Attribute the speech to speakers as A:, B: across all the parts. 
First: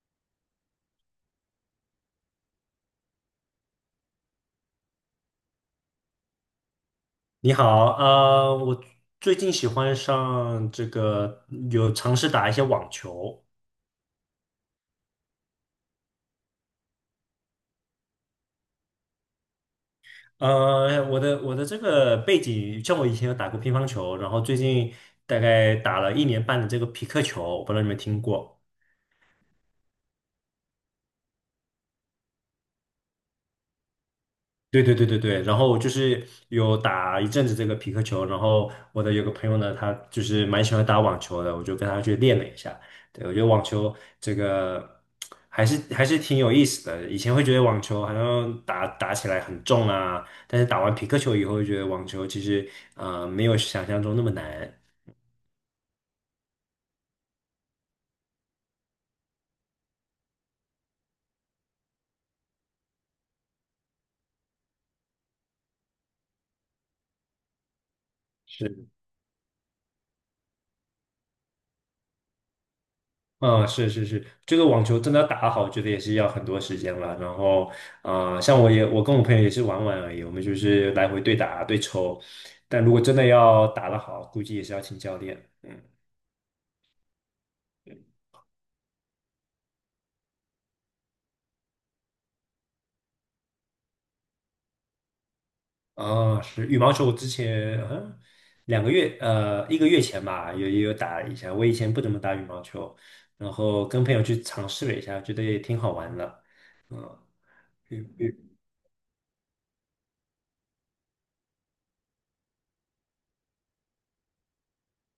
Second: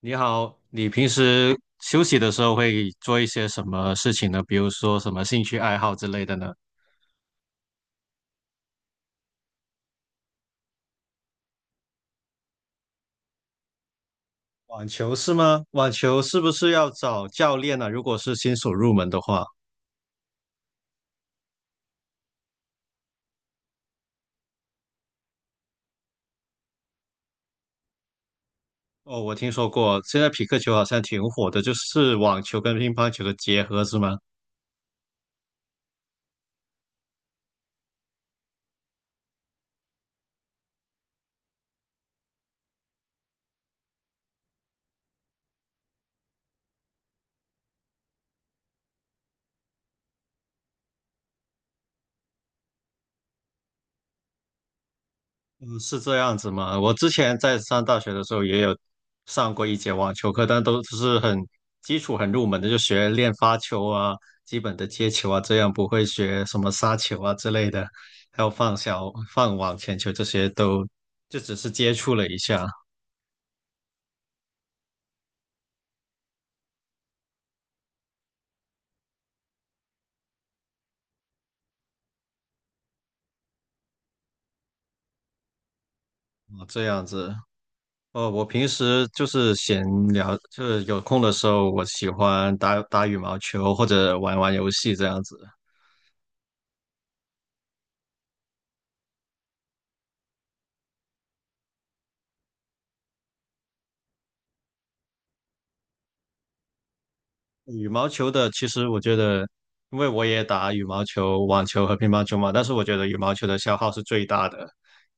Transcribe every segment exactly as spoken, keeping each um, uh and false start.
A: 你好，你平时休息的时候会做一些什么事情呢？比如说什么兴趣爱好之类的呢？
B: 你好，呃，我最近喜欢上这个，有尝试打一些网球。
A: 网球是吗？网球是不是要找教练呢？如果是新手入门的话，
B: 呃，我的我的这个背景，像我以前有打过乒乓球，然后最近大概打了一年半的这个匹克球，我不知道你们听过。
A: 哦，我听说过，现在匹克球好像挺火的，就是网球跟乒乓球的结合，是吗？
B: 对对对对对，然后就是有打一阵子这个皮克球，然后我的有个朋友呢，他就是蛮喜欢打网球的，我就跟他去练了一下。对，我觉得网球这个还是还是挺有意思的。以前会觉得网球好像打打起来很重啊，但是打完皮克球以后，就觉得网球其实呃没有想象中那么难。
A: 嗯，是这样子吗？我之前在上大学的时候也有上过一节网球课，但都是很基础、很入门的，就学练发球啊、基本的接球啊，这样不会学什么杀球啊之类的，还有放
B: 是。
A: 小、放网前球这些都就只是接触了一下。
B: 嗯，是是是，这个网球真的要打好，我觉得也是要很多时间了。然后，啊，像我也，我跟我朋友也是玩玩而已，我们就是来回对打对抽。但如果真的要打得好，估计也是要请教练。嗯，
A: 哦，这样子。哦，我平时就是闲聊，就是有空的时候，我喜欢打打羽毛球或者玩玩游戏这样子。
B: 啊，是羽毛球，我之前嗯两个月，呃，一个月前吧，有也有打一下。我以前不怎么打羽毛球，然后跟朋友去尝试了一下，觉得也挺好玩的。嗯，
A: 羽毛球的，其实我觉得，因为我也打羽毛球、网球和乒乓球嘛，但是我觉得羽毛球的消耗是最大的，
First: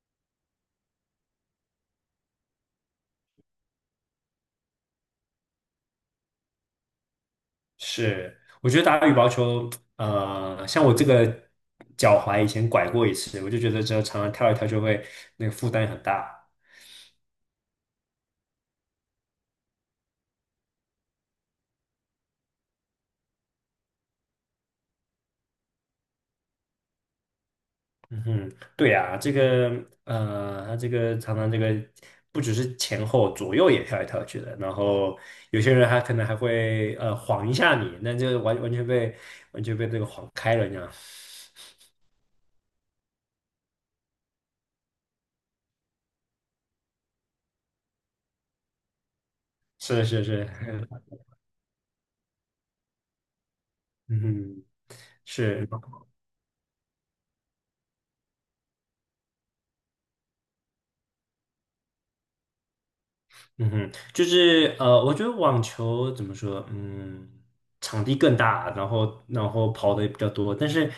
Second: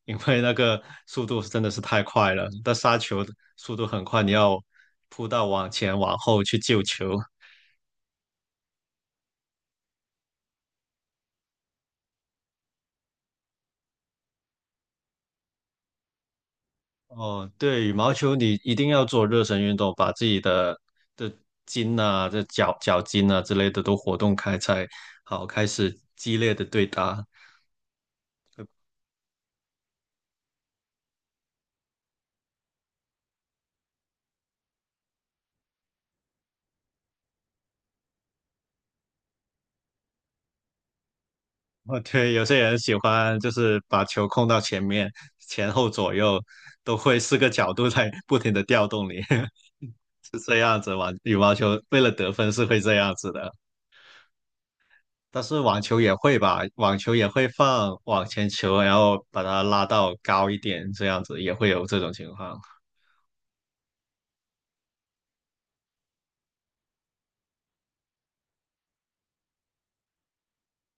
A: 因为那个速度是真的是太快了，那杀球的速度很快，你要扑到网前、往后去救球。
B: 是，我觉得打羽毛球，呃，像我这个脚踝以前拐过一次，我就觉得这常常跳一跳就会那个负担很大。
A: 哦，对，羽毛球你一定要做热身运动，把自己的的筋啊、这脚脚筋啊之类的都活动开，才好开始激烈的对打。
B: 嗯哼，对呀，这个呃，他这个常常这个不只是前后左右也跳来跳去的，然后有些人还可能还会呃晃一下你，那就完完全被完全被这个晃开了这样。
A: 哦，对，有些人喜欢就是把球控到前面、前后左右，都会四个角度在不停的调动你。
B: 是是是，
A: 啊，羽毛球为了得分是会这样子的，
B: 嗯哼，
A: 但是
B: 是。
A: 网球也会吧，网球也会放网前球，然后把它拉到高一点，这样子也会有这种情况。
B: 嗯哼，就是呃，我觉得网球怎么说，嗯，场地更大，然后然后跑的也比较多，但是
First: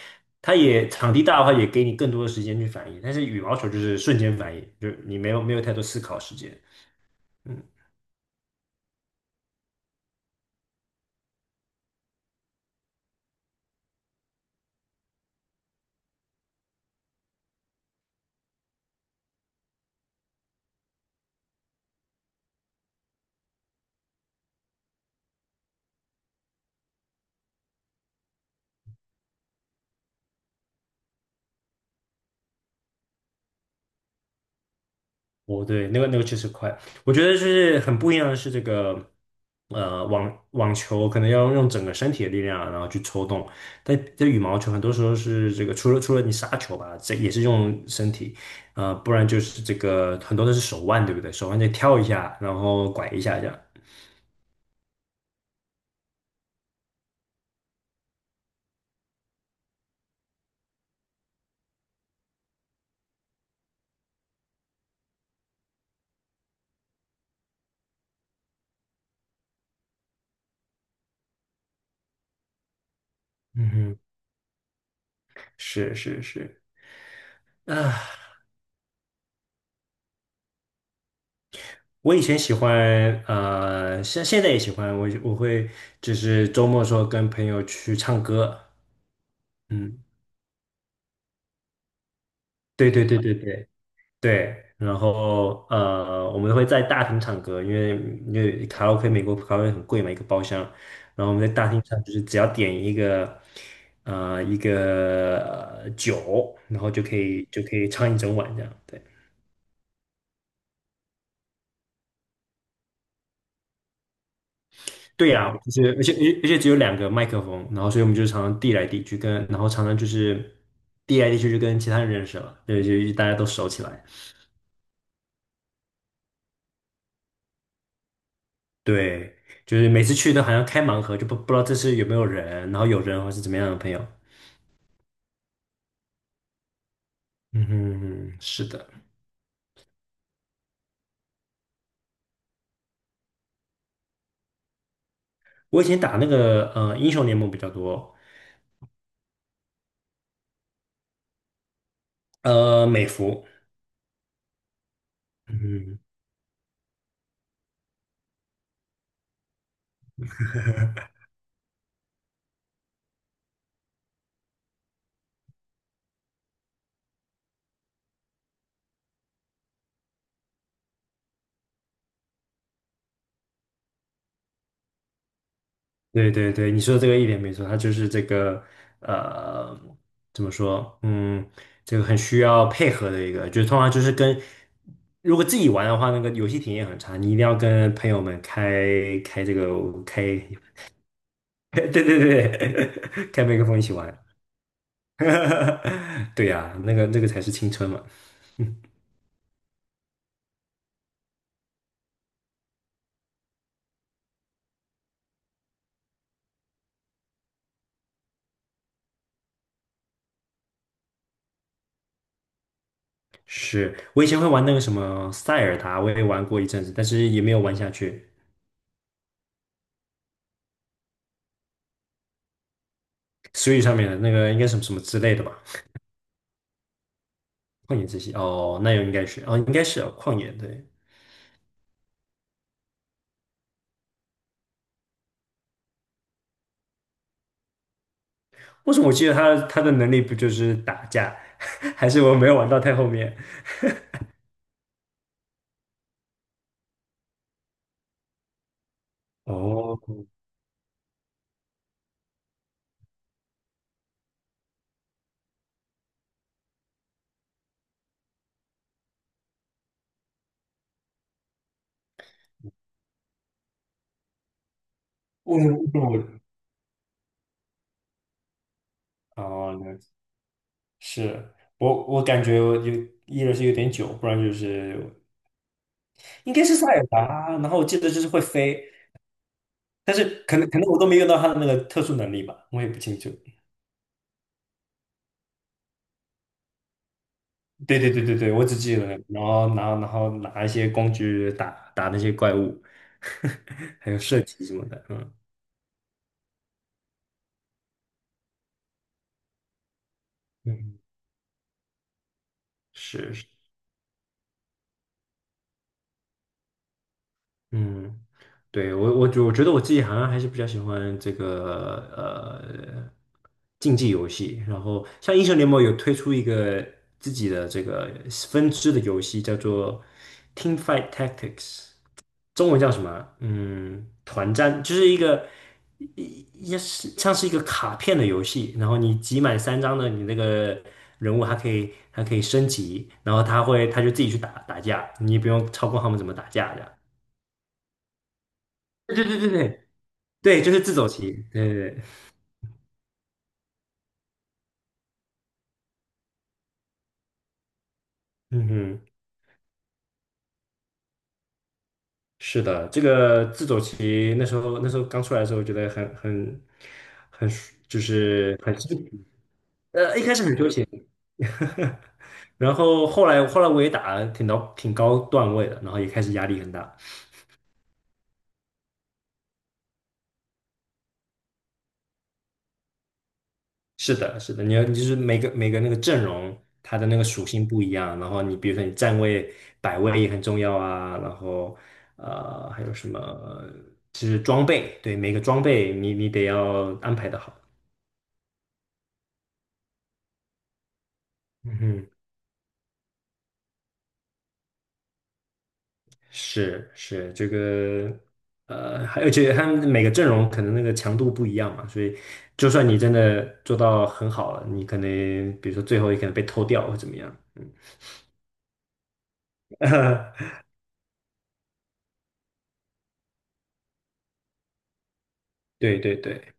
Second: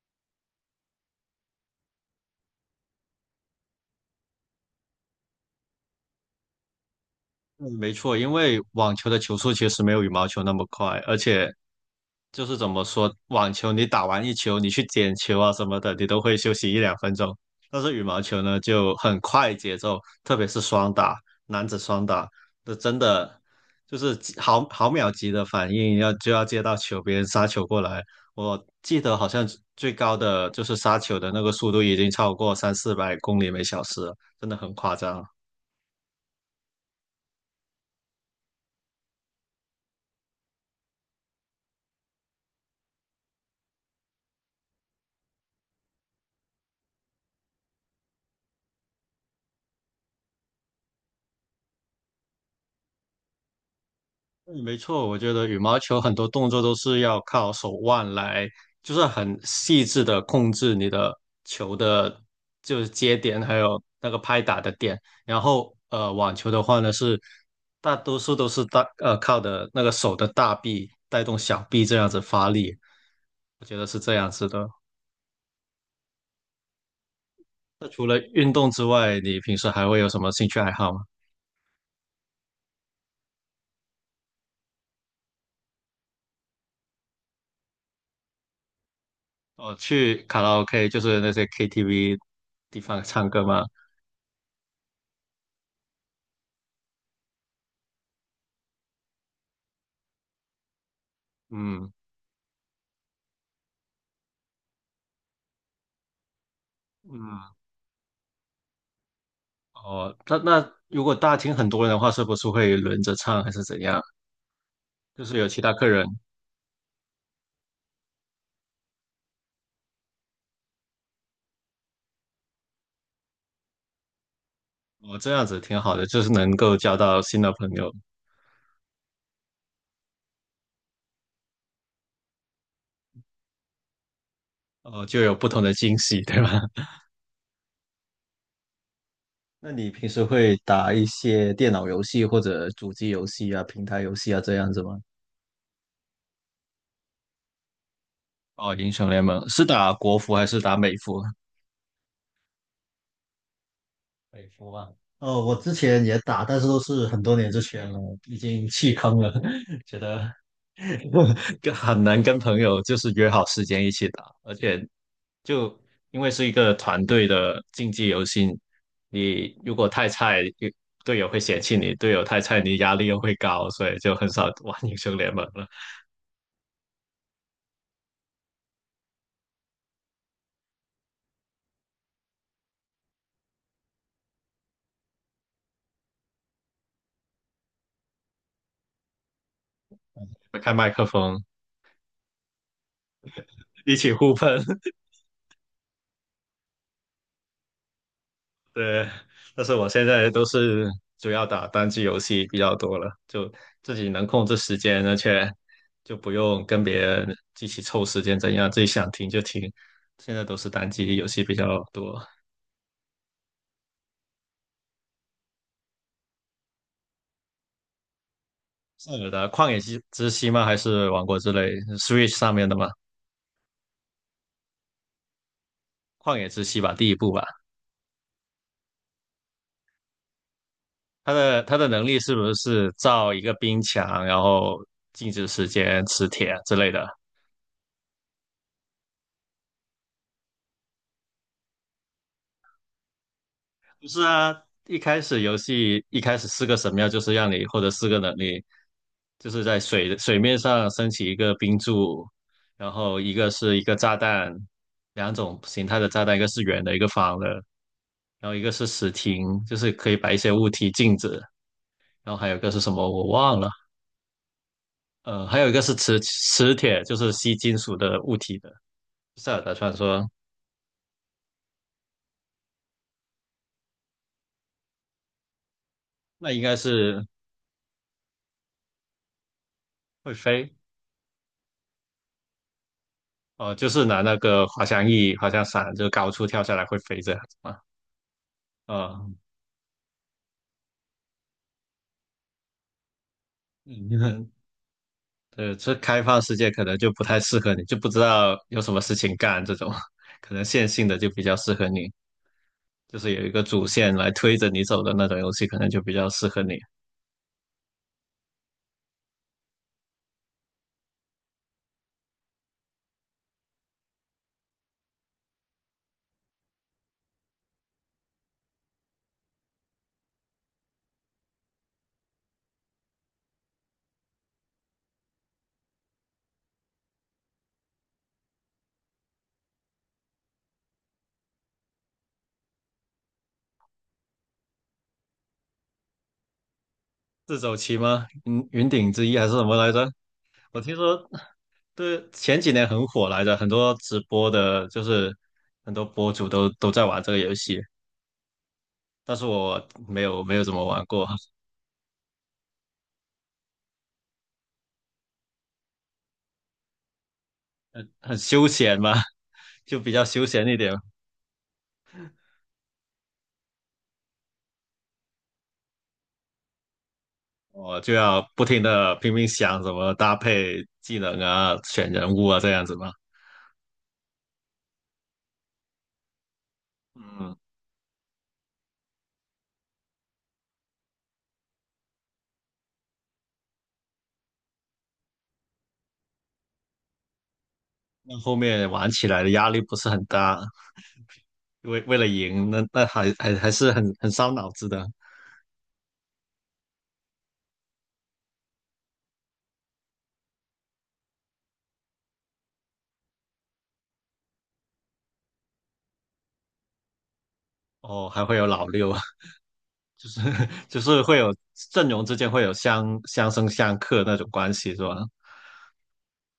B: 它也场地大的话，也给你更多的时间去反应，但是羽毛球就是瞬间反应，就是你没有没有太多思考时间。嗯。
A: 嗯，没错，因为网球的球速其实没有羽毛球那么快，而且就是怎么说，网球你打完一球，你去捡球啊什么的，你都会休息一两分钟。但是羽毛球呢，就很快节奏，特别是双打，男子双打，这真的就是几毫毫秒级的反应，要就要接到球，别人杀球过来。我记得好像最高的就是杀球的那个速度已经超过三四百公里每小时了，真的很夸张啊。
B: 哦，对，那个那个确实快。我觉得就是很不一样的是这个，呃，网网球可能要用整个身体的力量啊，然后去抽动，但这羽毛球很多时候是这个，除了除了你杀球吧，这也是用身体，呃，不然就是这个很多都是手腕，对不对？手腕得跳一下，然后拐一下这样。
A: 嗯，没错，我觉得羽毛球很多动作都是要靠手腕来，就是很细致的控制你的球的，就是接点，还有那个拍打的点。然后，呃，网球的话呢，是大多数都是大，呃，靠的那个手的大臂带动小臂这样子发力，我
B: 嗯
A: 觉得
B: 哼，
A: 是这样子的。
B: 是是是。
A: 那除了
B: 啊，
A: 运动之外，你平时还会有什么兴趣爱好吗？
B: 我以前喜欢，呃，现现在也喜欢，我我会就是周末的时候跟朋友去唱歌。
A: 哦，
B: 嗯，
A: 去卡拉 OK，就是那些 K T V 地
B: 对
A: 方
B: 对对
A: 唱
B: 对
A: 歌吗？
B: 对。对，然后呃，我们会在大厅唱歌，因为因为卡拉 OK 美国卡拉 OK 很贵嘛，一个包厢，然后我们在大厅
A: 嗯
B: 唱，就是只要点一个呃一个呃酒，然后就可以
A: 嗯。
B: 就可以唱一整晚这样。对
A: 哦，那那如果大厅很多人的话，是不是会轮着唱还是怎样？就
B: 对
A: 是有
B: 呀、
A: 其
B: 就
A: 他客
B: 是而
A: 人，
B: 且而且只有两个麦克风，然后所以我们就常常递来递去跟，然后常常就是递来递去就跟其他人认识了，对，就大家都熟起来。
A: 哦，这样子挺好的，就是能够交到新的朋友，
B: 对，就是每次去都好像开盲盒，就不不知道这是有没有人，然后有人或是怎么样的朋友。
A: 哦，就有不同的惊喜，对吧？
B: 嗯哼，是的，
A: 那你平时会打一些电脑游戏或者主机游戏啊、平台游戏啊这样子吗？
B: 我以前打那个呃英雄联盟比较多，
A: 哦，英雄联盟是打国服还是打美服？
B: 呃美服，
A: 可以说吧。哦，我之
B: 嗯，
A: 前也打，但是都是很多年之前了，已经弃坑了，觉得 跟很难跟朋友就是约好时间一起打，而且就因为是一个团队的竞技游戏，你如果太菜，队友会嫌弃你；队友太菜，你压力又会高，所以就很少玩英雄联盟了。
B: 对对对，你说的这个一点没错，它就是这个呃怎么说，嗯，这个很需要配合的一个，就是通常就是跟如果自己玩的话，那个游戏体验很差，你一定要跟朋友们开开这个开，
A: 开 麦克风，
B: 对对对，开麦克风一起
A: 一起
B: 玩，
A: 互喷。
B: 对呀、那个那个才是青春嘛。
A: 对，但是我现在都是主要打单机游戏比较多了，就自己能控制时间，而且就不用跟别人一起凑时间怎样，自己想停就停。现在都是单机游戏比较多。
B: 是我以前会玩那个什么塞尔达，我也玩过一阵子，但是也没有玩下去。
A: 塞尔的，旷野之之息吗？还是王国之泪 Switch 上面的吗？
B: Switch 上面的那个应该什么什么之类的吧？
A: 旷野之息吧，第一部吧。
B: 旷野之息哦，那应该是哦，应该是哦，旷野对。
A: 它的它的能力是不是造一个冰墙，然后静止时间、磁铁之类的？
B: 为什么我记得他他的能力不就是打架，还是我没有玩到太后面？
A: 不是啊，一开始游戏一开始四个神庙就是让你获得四个能力，就是在
B: 哦，
A: 水水面上升起一个冰柱，然后一个是一个炸弹，两种形态的炸弹，一个是圆的，一个方的，然后一个是石亭，就是可以摆一些物体静止，然后还有一个是什么我忘了，呃，
B: 为
A: 还有
B: 什
A: 一
B: 么
A: 个
B: 为
A: 是
B: 什么
A: 磁
B: 我？
A: 磁铁，就是吸金属的物体的。塞尔
B: 哦，
A: 达传
B: 了解
A: 说
B: 是我我感觉我有一个是有点久，不然就是
A: 那
B: 应
A: 应
B: 该是
A: 该
B: 塞尔
A: 是
B: 达，然后我记得就是会飞，但
A: 会
B: 是可能
A: 飞，
B: 可能我都没用到他的那个特殊能力吧，我也不清楚。
A: 哦，就是拿那个滑翔翼、滑翔伞，就高处跳下来会飞这样子嘛。
B: 对对对对对，我只记得，
A: 啊、
B: 然后然后然后拿一些工具打打那些怪物，
A: 嗯，
B: 还有射 击什么的，嗯
A: 对，这开放世界可能就不太适合你，就不知道有什么事情干这种，可能线
B: 嗯，
A: 性的就比较适合你，就
B: 是
A: 是有
B: 是，
A: 一个主线来推着你走的那种游戏，可能就比较适合你。
B: 嗯，对我我觉我觉得我自己好像还是比较喜欢这个呃竞技游戏，然后像英雄联盟有推出一个自己的这个分支的游戏，叫做 Team Fight Tactics。中文叫什么啊嗯，团战就是一个一也是像是一个卡片的游戏，然后你集满三张的，你那个人物还可以还可以升级，然后他会他就自己去打打架，你也不用操控他们怎么打架的。
A: 自走棋吗？云云顶
B: 对
A: 之
B: 对
A: 弈
B: 对
A: 还
B: 对
A: 是什么
B: 对
A: 来着？
B: 对，就
A: 我
B: 是自
A: 听
B: 走
A: 说，
B: 棋。对对对，
A: 对，前几年很火来着，很多直播的，就是很多博主都都在玩这个游戏，
B: 嗯哼，
A: 但是我没有没有怎么玩过。
B: 是的，这个自走棋那时候那时候刚出来的时候，觉得很很很就
A: 很
B: 是
A: 休
B: 很新
A: 闲嘛，
B: 奇
A: 就比
B: 呃，一
A: 较
B: 开始
A: 休
B: 很
A: 闲
B: 纠
A: 一
B: 结，
A: 点。
B: 然后后来后来我也打了挺到挺高段位的，然后也开始压力很大。
A: 我就要不停的拼命想怎么搭配技能啊、选人物啊这样子嘛。
B: 是的，是的，你要就是每个每个那个阵容，它的那个属
A: 嗯，
B: 性不一样，然后你比如说你站位摆位也很重要啊，然后呃还有什么就是装备，对每个装备你你得要安排的好。
A: 那后面玩起来的压力不是很大，
B: 嗯
A: 为
B: 哼。
A: 为了赢，那那还还还是很很伤脑子的。
B: 是是这个，呃，还而且他们每个阵容可能那个强度不一样嘛，所以就算你真的做到很好了，你可能比如说最后也可能被偷掉或怎么样，嗯，
A: 哦，还会有老六啊，就是 就是会有阵容之间会有相相生相克那种关系，是吧？
B: 对对对，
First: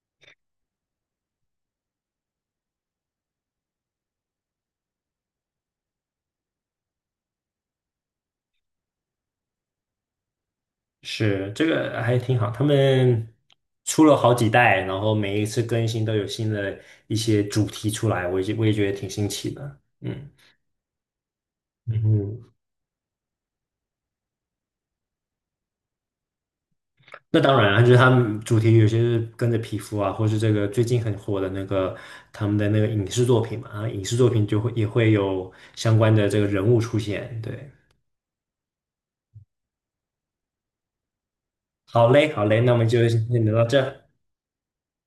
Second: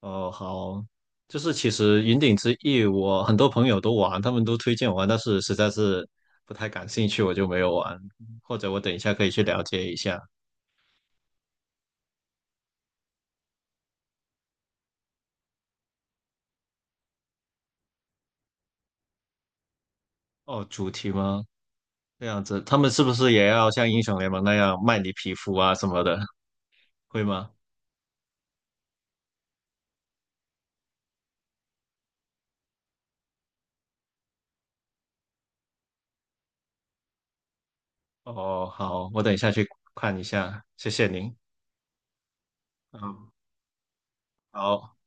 A: 哦，好，就是其实云顶之弈，我很多朋友都玩，他们都推荐我玩，但是实在是不太感兴趣，我就没有玩。或者我等一下可以去了解一下。
B: 是这个还挺好，他们出了好几代，然后每一次更新都有新的一些主题出来，我也我也觉得挺新奇的，嗯
A: 哦，主题吗？
B: 嗯
A: 这样
B: 哼
A: 子，他们是不是也要像英雄联盟那样卖你皮肤啊什么的？会
B: 那
A: 吗？
B: 当然啊，就是他们主题有些是跟着皮肤啊，或是这个最近很火的那个他们的那个影视作品嘛，啊，影视作品就会也会有相关的这个人物出现。对，
A: 哦，好，我等一下去看一下，谢谢您。
B: 好嘞，好嘞，那我们就先
A: 嗯，
B: 聊到这。
A: 好。